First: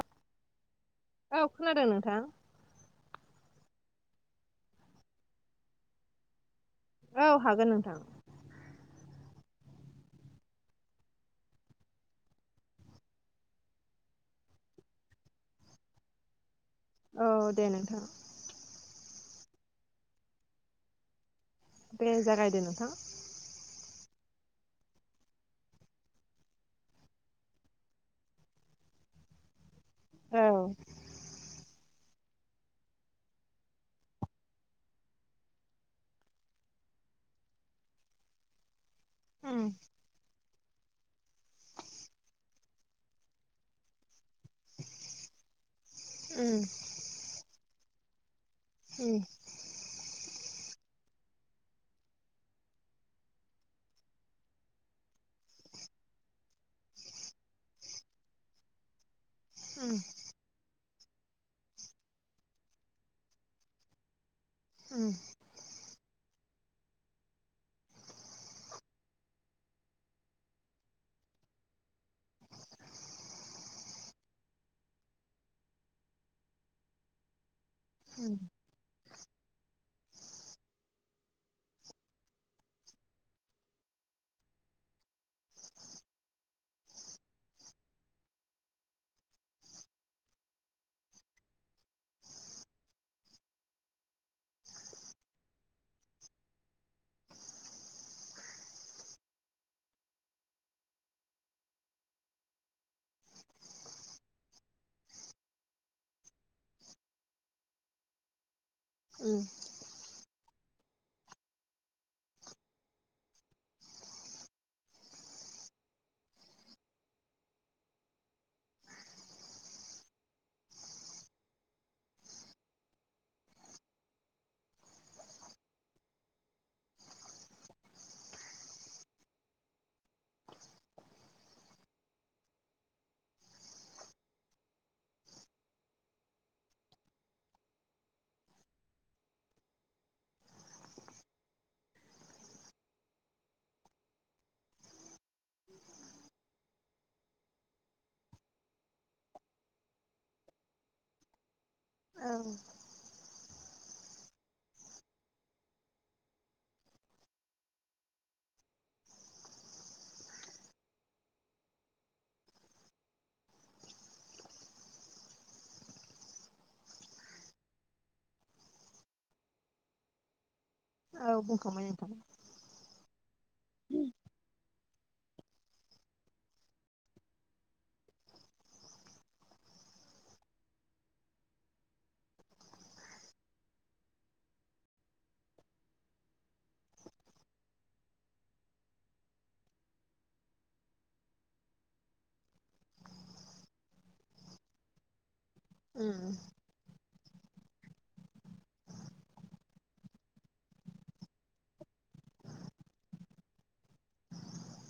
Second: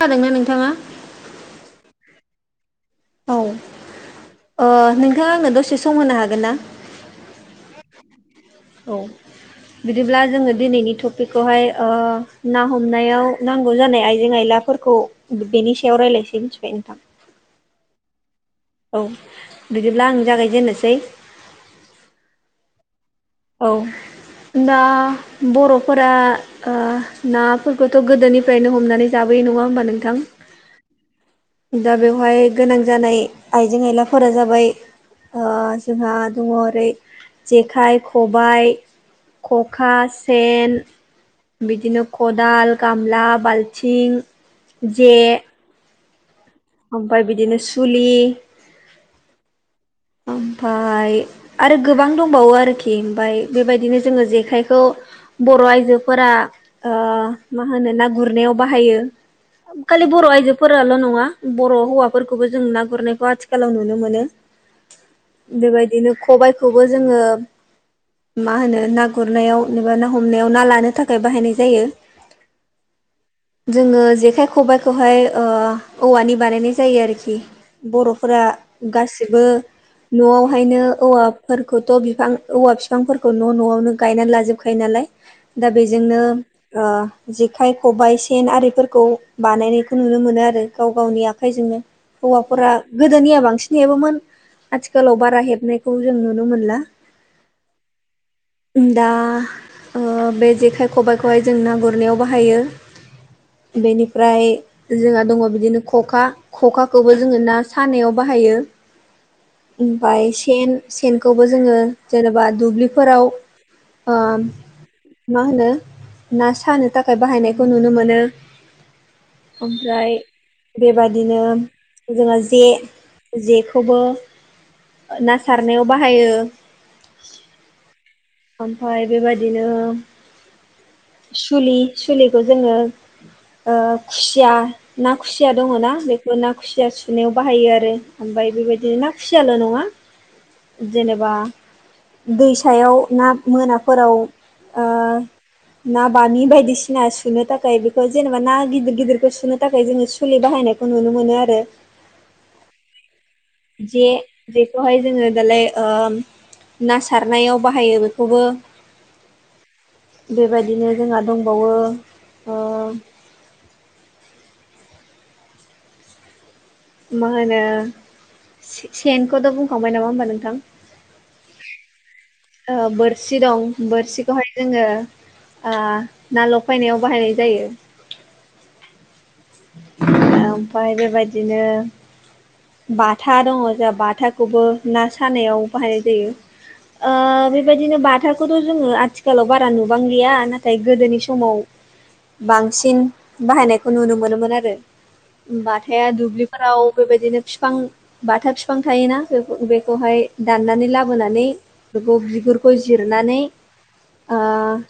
खोनादोंना नोंथाङा औ खोनादों नोंथां औ नोंथाङा ओ आंनो दसे सम होनो हागोन ना औ हागोन नोंथां औ बिदिब्ला जोङो दिनैनि टपिकखौहाय ओ ना हमनायाव नांगौ जानाय आइजें आइला फोरखौ बेनि सायाव रायलायसै मिथिबाय नोंथां औ दे नोंथां औ बिदिब्ला आं जागायजेनोसै दे जागायदो नोंथां औ दा बर'फोरा ओ नाफोरखौथ' गोदोनिफ्रायनो हमनानै जाबोयो नङा होमबा नोंथां औ दा बेवहाय गोनां जानाय आइजें आयलाफोरा जाबाय ओ जोंहा दङ ओरै जेखाइ खबाइ उम खखा सेन बिदिनो खदाल गामला बालथिं जे उम ओमफाय बिदिनो सुलि उम ओमफ्राय आरो गोबां दंबावो आरोखि ओमफाय बेबायदिनो जोङो जेखाइखौ बर' आइजोफोरा ओ मा होनो ना गुरनायाव बाहायो खालि बर' आइजोफोराल' नङा बर' हौवाफोरखौबो जों ना गुरनायखौ आथिखालाव नुनो मोनो उम बेबायदिनो खबाइखौबो जोङो मा होनो ना गुरनायाव एबा ना हमनायाव ना लानो थाखाय बाहायनाय जायो जोङो जेखाय खबाइखौहाय ओ औवानि बानायनाय जायो आरोखि उम बर'फोरा गासिबो न'आवहायनो औवाफोरखौथ' बिफां औवा बिफांफोरखौ न' न'आवनो गायनानै लाजोबखायो नालाय दा बेजोंनो ओ जेखाइ खबाइ सेन आरिफोरखौ बानायनायखौ नुनो मोनो आरो गाव गावनि आखाइजोंनो। हौवाफोरा गोदोनिया बांसिन हेबोमोन। आथिखालाव बारा हेबनायखौ जों नुनो मोनला। ओम दा ओ बे जेखाइ खबाइखौहाय जों ना गुरनायाव बाहायो। बेनिफ्राय जोंहा दङ बिदिनो खखा खखाखौबो जोङो ना सानायाव बाहायो। [unintelligible] ओमफाय सेन सेनखौबो जोङो जेनेबा दुब्लिफोराव ओ मा होनो ना सानो थाखाय बाहायनायखौ नुनो मोनो। ओमफ्राय बेबादिनो जोङो जे जेखौबो। ना सारनायाव बाहायो। ओमफाय बेबादिनो सुलि सुलिखौ जोङो ओ खुसिया। ना खुसिया दङ ना बेखौ ना खुसिया सुनायाव बाहायो आरो ओमफ्राय बेबायदिनो ना खुसियाल' नङा जेनेबा दैसायाव दा‌ ना मोनाफोराव ओ ना बाम बायदिसिना सुनो थाखाय बेखौ जेनेबा ना गिदिर गिदिरखौ सुनो थाखाय जोङो सुलि बाहायनायखौ नुनो मोनो आरो। आं जे जेखौहाय जोङो दालाय ना सारनायाव बाहायो बेखौबो बेबायदिनो जोंहा दंबावो। ओ मा होनो सेनखौथ' बुंखांबाय नामा होमबा नोंथां? औ बुंखांबाय नोंथां ओ बोरसि दं बोरसिखौहाय जोङो ओ ना लफायनायाव बाहायनाय जायो ओ ओमफ्राय बेबायदिनो बाथा दङ जोंहा बाथाखौबो ना सानायाव बाहायनाय जायो। ओ बेबायदिनो बाथाखौथ जोङो आथिखालाव बारा नुबांलिया नाथाय गोदोनि समाव बांसिन बाहायनायखौ नुनो मोनोमोन आरो बथाया उम दुब्लि जायो फोराव बेबादिनो बिफां बाथा बिफां थायोना बेखौहाय दाननानै लाबोनानै बेखौ बिगुरखौ जिरनानै ओ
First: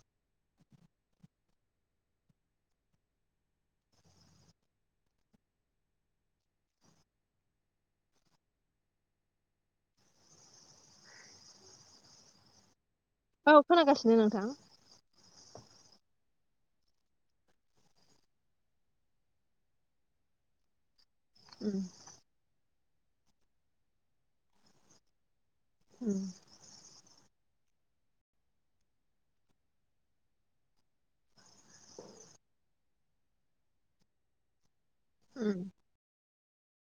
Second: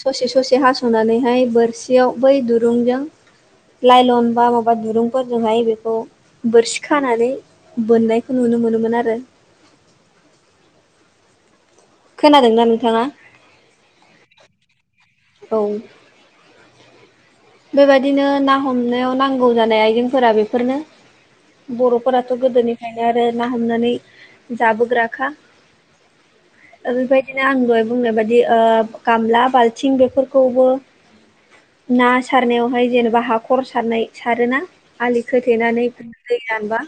ससे ससे हासनानैहाय बोरसियाव बै दुरुंजों लाइलन बा माबा दुरुंफोरजोंहाय बेखौ बोरसि खानानै बोननायखौ नुनो मोनोमोन आरो। खोनादोंना नोंथाङा? औ खोनागासिनो नोंथां। औ। बेबायदिनो ना हमनायाव नांगौ जानाय आइजेंफोरा बेफोरनो उम बर' फोराथ गोदोनिफ्रायनो आरो ना हमनानै जाबोग्राखा [unintelligible] ओ बेनिफ्राय आं दहाय बुंनाय बायदि ओ गामला बाल्थिं बेफोरखौबो ना सारनायावहाय जेनेबा हाखर सारनाय सारोना आलि उम खोथेनानै। दै रानबा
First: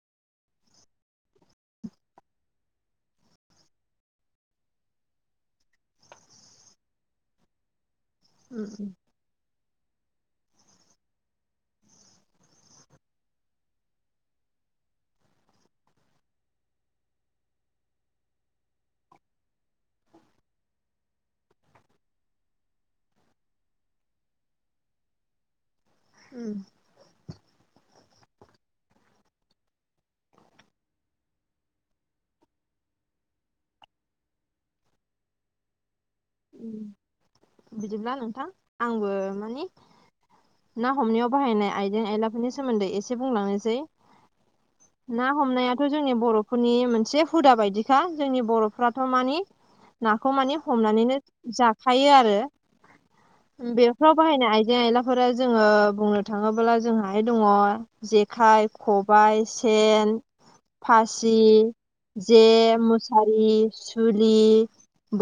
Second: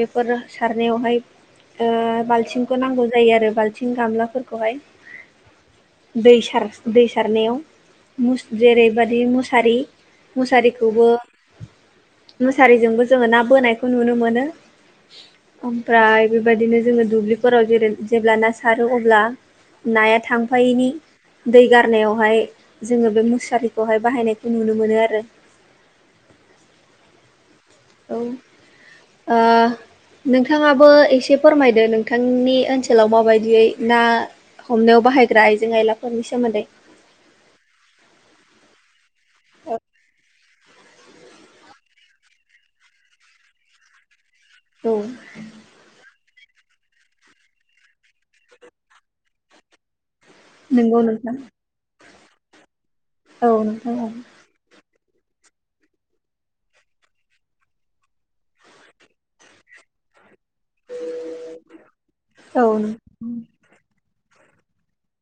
बेफोर सारनायावहाय बालथिंखौ नांगौ जायो आरो बालथिं गामला फोरखौहाय। दै दै सारनायाव उम जेरैबायादि मुस सारि मुसारिखौबो मुसारिजोंबो जोङो ना बोनायखौ नुनो मोनो ओमफ्राय बेबायदिनो जोङो दुब्लिफोराव जेरै जेब्ला ना सारो अब्ला नाया थांफायैनि दै गारनायावहाय जोङो बे मुसारिखौहाय बाहायनाय नुनो मोनो आरो उम औ ओ नोंथाङाबो एसे फोरमायदो नोंथांनि ओनसोलाव माबायदियै ना हमनायाव बाहायग्रा आइजें आइला उम बिदिब्ला नोंथां आंबो माने ना हमनायाव बाहायनाय आइजें आयलाफोरनि सोमोन्दै एसे बुंलांनोसै औ ना हमनायाथ जोंनि बर'फोरनि मोनसे हुदा बायदिखा जोंनि बर'फोराथ माने नाखौ माने नंगौ हमनानैनो नोंथां जाखायो आरो औ नोंथां औ बेफोराव बाहायनाय आयजें आयला फोरा जोङो बुंनो थाङोब्ला जोंहाय दङ जेखाइ खबाय सेन फासि जे औ नों औ मुसारि सुलि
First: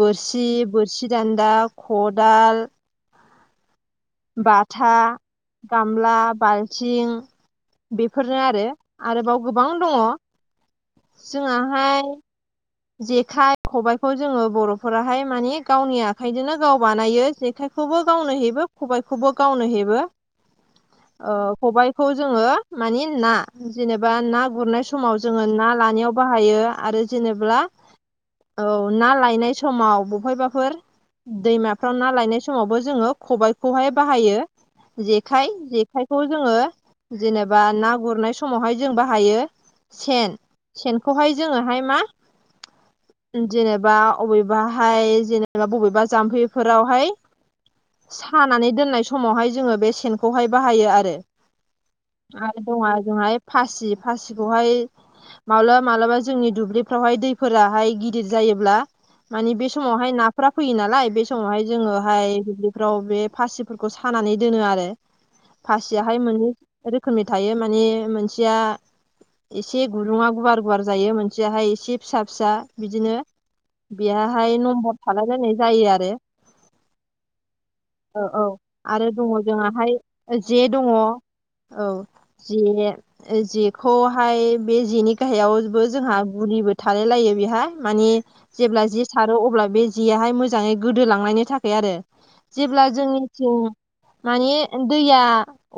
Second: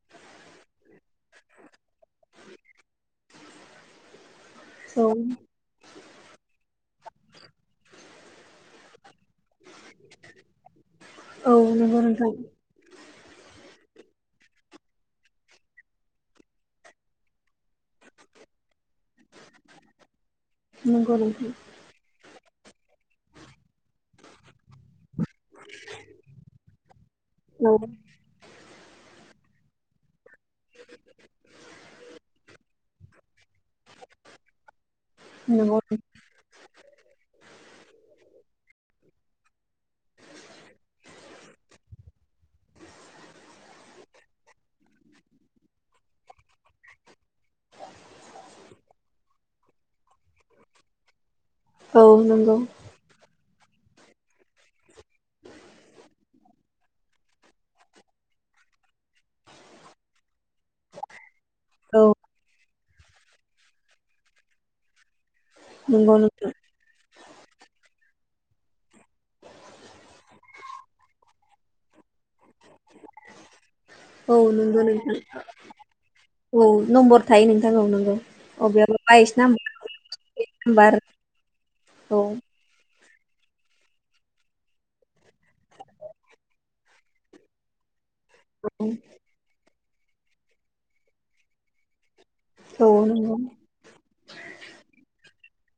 बोरसि बोरसि दान्दा खदाल बाथा औ गामला बालथिं बेफोरनो आरो आरोबाव गोबां दङ औ नंगौ नोथां जेखाय खबाइखौ जोङो बर'फोराहाय माने गावनि आखाइजोंनो गाव बानायो जेखाय खौबो गावनो हेबो खबायखौबो गावनो हेबो नंगौ ओ नोंथां खबाय खौ जोङो माने ना जेनेबा ना गुरनाय समाव जोङो ना लानायाव बाहायो आरो जेनेब्ला औ औ ना लायनाय समाव बहायबाफोर दैमाफ्राव ना लायनाय समावबो जोङो खबाइखौहाय बाहायो जेखाइ नंगौ जेखाय खौ जोङो जेनेबा ना गुरनाय समावहाय जों बाहायो सेन सेनखौहाय जोङोहाय मा जेनेबा अबेबाहाय जेनेबा बबेबा जाम्फैफोरावहाय सानानै दोननाय समावहाय जोङो बे सेनखौहाय बाहायो आरो औ नंगौ आरो दं आ ओजोंहाय फासि फासिखौहाय माब्लाबा मालाबा जोंनि दुब्लिफ्रावहाय दै फोराहाय गिदिर जायोब्ला मानि बे समावहाय नाफोरा फैयो नालाय बे समावहाय औ जोङोहाय दुब्लिफ्राव बे फासिफोरखौ सानानै दोनो आरो नंगौ फासियाहाय मोननै नोंथां रोखोमनि थायो माने मोनसेया एसे गुदुङा गुवार गुवार जायो मोनसेयाहाय एसे फिसा फिसा बिदिनो औ बेयहाय नंगौ नम्बर नोंथां थालायलायनाय जायो आरो औ नम्बर थायो नोंथां नंगौ औ औ अबेयाबा आरो बाइस दङ नाम्बार जोंहाय तेइस जे दङ नाम्बार औ जे जेखौहाय बे जेनि गाहायावबो जोंहा गुलिबो थालाय लायो बेहा माने जेब्ला जे सारो अब्ला बे जेयाहाय मोजाङै गोदोलांनायनि थाखाय आरो जेब्ला औ नंगौ जोंनिथिं माने दैया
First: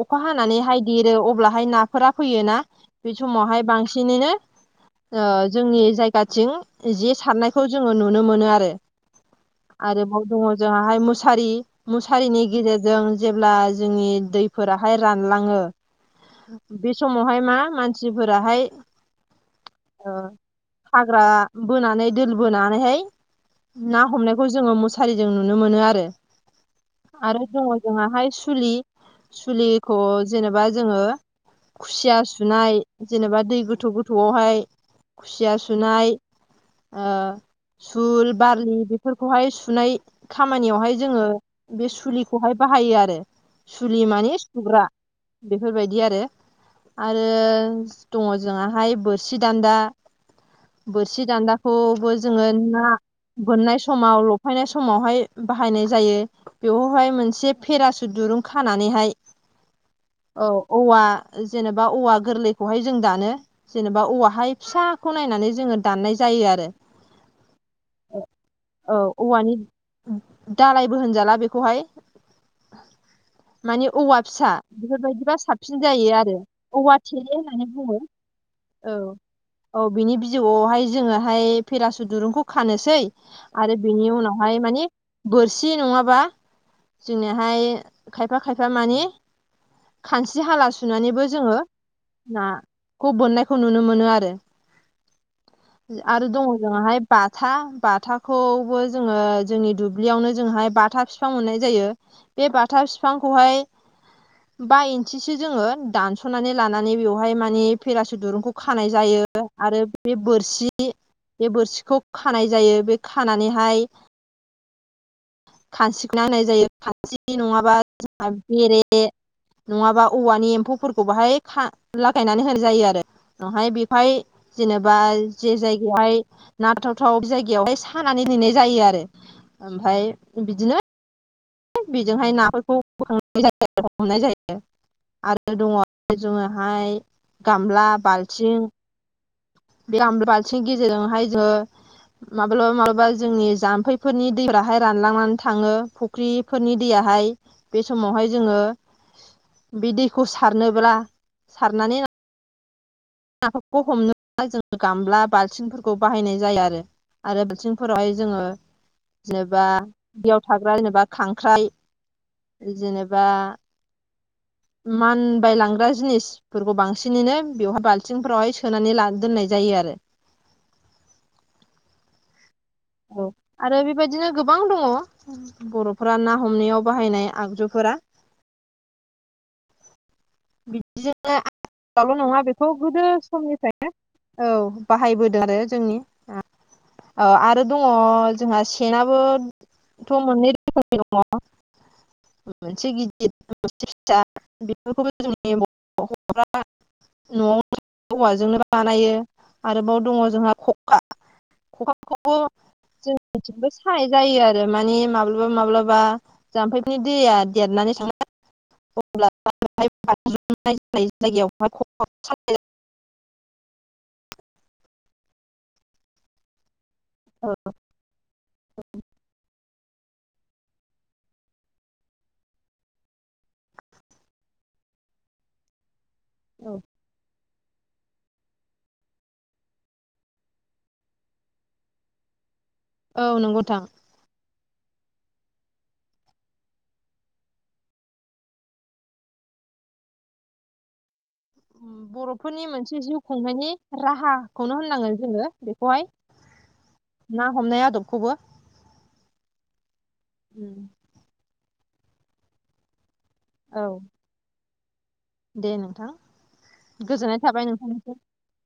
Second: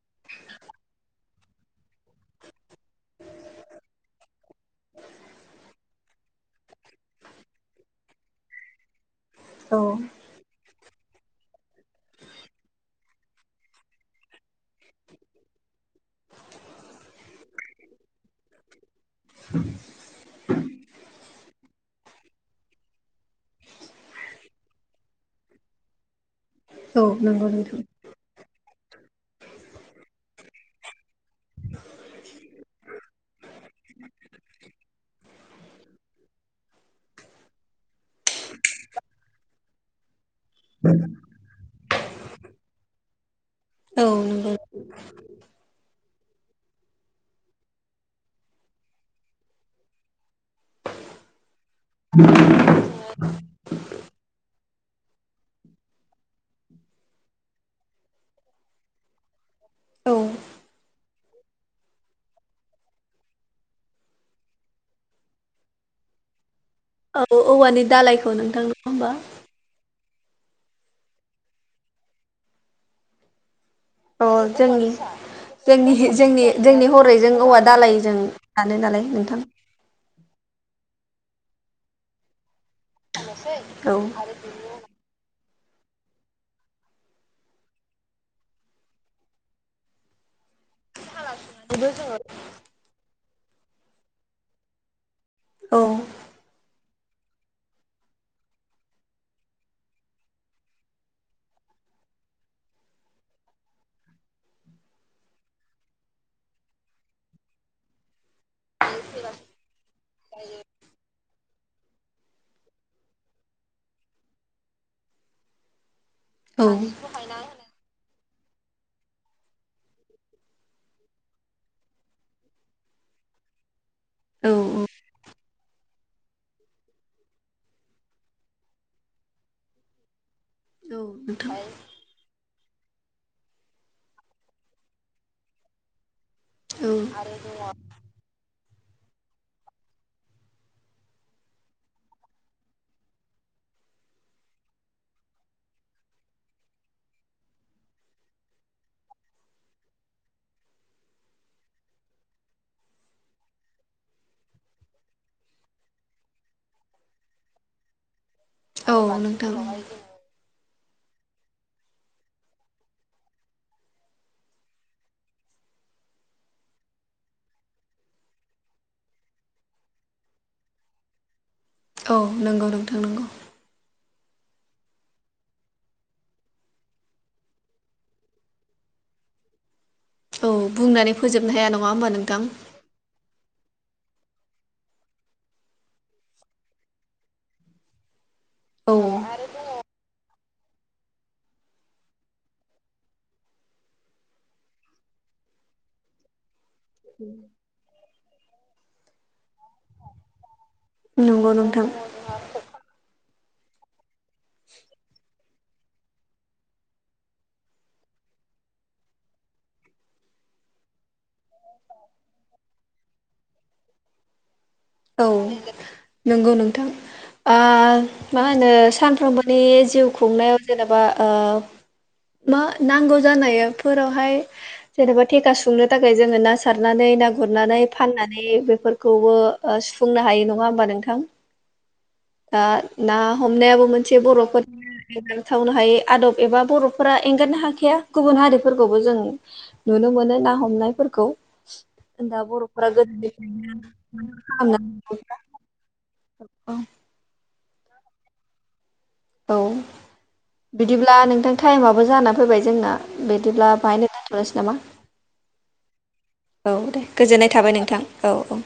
अखा हानानैहाय देरो अब्लाहाय नाफोरा फैयो ना बे समावहाय बांसिनैनो ओ जोंनि जायगाथिं जे सारनायखौ जोङो नुनो मोनो आरो औ आरोबाव दङ जोंहाहाय मुसारि मुसारिनि गेजेरजों जेब्ला जोंनि दैफोराहाय रानलाङो बे समावहाय मा मानसिफोराहाय [inaudible] ओ हाग्रा बोनानै दोल बोनानैहाय ना हमनायखौ जोङो मुसारिजों नुनो मोनो आरो औ आरो नंगौ दङ नोंथां जोंहाहाय सुलि सुलिखौ जेनेबा जोङो खुसिया सुनाय जेनेबा दै गोथौ गोथौआवहाय खुसिया सुनाय ओ सुल बारलि बेफोरखौहाय सुनाय खामानियावहाय जोङो बे सुलिखौहाय बाहायो आरो सुलि औ माने नंगौ सुग्रा बेफोरबायदि आरो आरो दङ जोंआहाय बोरसि दान्दा बोरसि दान्दाखौबो जोङो ना बोननाय समाव लफायनाय समावहाय बाहायनाय जायो बेवहाय मोनसे पेरासुट दुरुं खानानैहाय औ औवा जेनेबा औवा गोरलैखौहाय जों दानो जेनेबा औवाहाय फिसाखौ नायनानै जोङो दाननाय जायो आरो औ औवानि दालायखौ नोंथां नङा औ होमबा औवानि दालायबो होनजाला बेखौहाय माने औवा अ फिसा जोंनि बेफोरबायदिबा साबसिन जोंनि जायो आरो जोंनि जोंनि औवा थेरे हरैजों औवा होननानै बुङो दालायजों दानो नालाय औ नोंथां औ बिनि बिजौआवहाय जोङोहाय फेरासुट दुरुंखौ खानोसै आरो औ बिनि उनावहाय माने बोरसि नङाबा जोंनिहाय खायफा खायफा माने खानस्रि हाला सुनानैबो जोङो नाखौ बोननायखौ नुनो मोनो आरो औ आरो दङ जोंआहाय बाथा बाथाखौबो जोङो जोंनि दुब्लियावनो जोंहाय बाथा फि फां मोननाय जायो बे बाथा बिफांखौहाय बा इन्सिसो जोङो दानस'नानै लानानै बेवहाय माने पेरासुट दुरुंखौ खानाय जायो। आरो बे बोरसि बे बोरसिखौ खानाय जायो बे खानानैहाय खानस्रिखौ होनाय औ जायो खानसि नङाबा जोंहा बेरे नङाबा औवानि एम्फौफोरखौ बाहाय खा लागायनानै होनाय जायो आरो उनावहाय बेहाय औ जेनेबा जे जायगा बेहाय नांथाव थाव जायगायावहाय सानानै नेनाय जायो आरो ओमफ्राय बिदिनो औ नोंथां बेजोंहाय नाफोरखौ बोखांनाय जायो हमनाय जायो आरो दङ औ जोङोहाय गामला बाल्थिं [unintelligible] बालथिं गेदेरजोंहाय जोङो माब्लाबा माब्लाबा जोंनि जाम्फैफोरनि दैफोराहाय रानलांनानै थाङो फुख्रिफोरनि दैयाहाय बे समावहाय जोङो बे दैखौ सारनोब्ला सारनानै नाफोरखौ हमनो जोङो गामला बाल्थिंफोरखौ बाहायनाय जायो आरो आरो बालथिंफोरावहाय जोङो औ नोंथां जेनेबा दैयाव थाग्रा होनोबा खांख्राइ जेनेबा मान बाय लांग्रा जिनिसफोरखौ बांसिनैनो बेवहाय बाल थिंफ्रावहाय सोनानै ला दोननाय जायो आरो औ नंगौ नों औ आरो बेबायदिनो गोबां दङ बर'फोरा ना हमनायाव बाहायनाय आगजुफोरा औ बुंनानै बिदिजोंनो फोजोबनो हाया होमबा आंनावल' नोंथां? नङा बेखौ गोदो समनिफ्रायनो औ बाहायबोदों आरो जोंनि औ आरो दङ जोंहा औ सेनाबो थ' मोननै रोखोमनि दङ मोनसे गिदिर मोनसे फिसा बेफोरखौ जोंनि बर'फ्रा न'आव औवाजोंनो बानायो आरोबाव दङ जोंहा ख नंगौ नोंथां [unintelligible] जोंथिबो सानाय जायो आरो माने माब्ला माब्लाबा माब्लाबा जाम्फैनि दैया देरनानै [unintelligible] औ नंगौ नोंथां आ मा होनो सानफ्रोमबोनि जिउ खुंनायाव जेनेबा ओ मा नांगौ जानायफोरावहाय जेनेबा थेखा सुंनो थाखाय जोङो ना औ सारनानै ना गुरनानै फाननानै बेफोरखौबो ओ सुफुंनो हायो नङा होमबा नोंथां दा ना औ औ नंगौ नोंथां हमनायाबो मोन से बर'फोर थावनो हायै आदब एबा बर'फोरा एंगारनो हाखाया गुबुन हारिफोरखौबो जों नुनो मोनो ना हमनायफोरखौ दा बर'फोरनि बर'फोरा गोदोनिफ्रायनो खौनो होननांगोन खालामनानै जोङो बेखौहाय ना हमनाय आदबखौबो औ बिदिब्ला नोंथां टाइमाबो जाना फैबाय जोंना बिदिब्ला औ बाहायनो दोनथ'लायसै नामा दे नोंथां औ दे गोजोननाय थाबाय नोंथां औ औ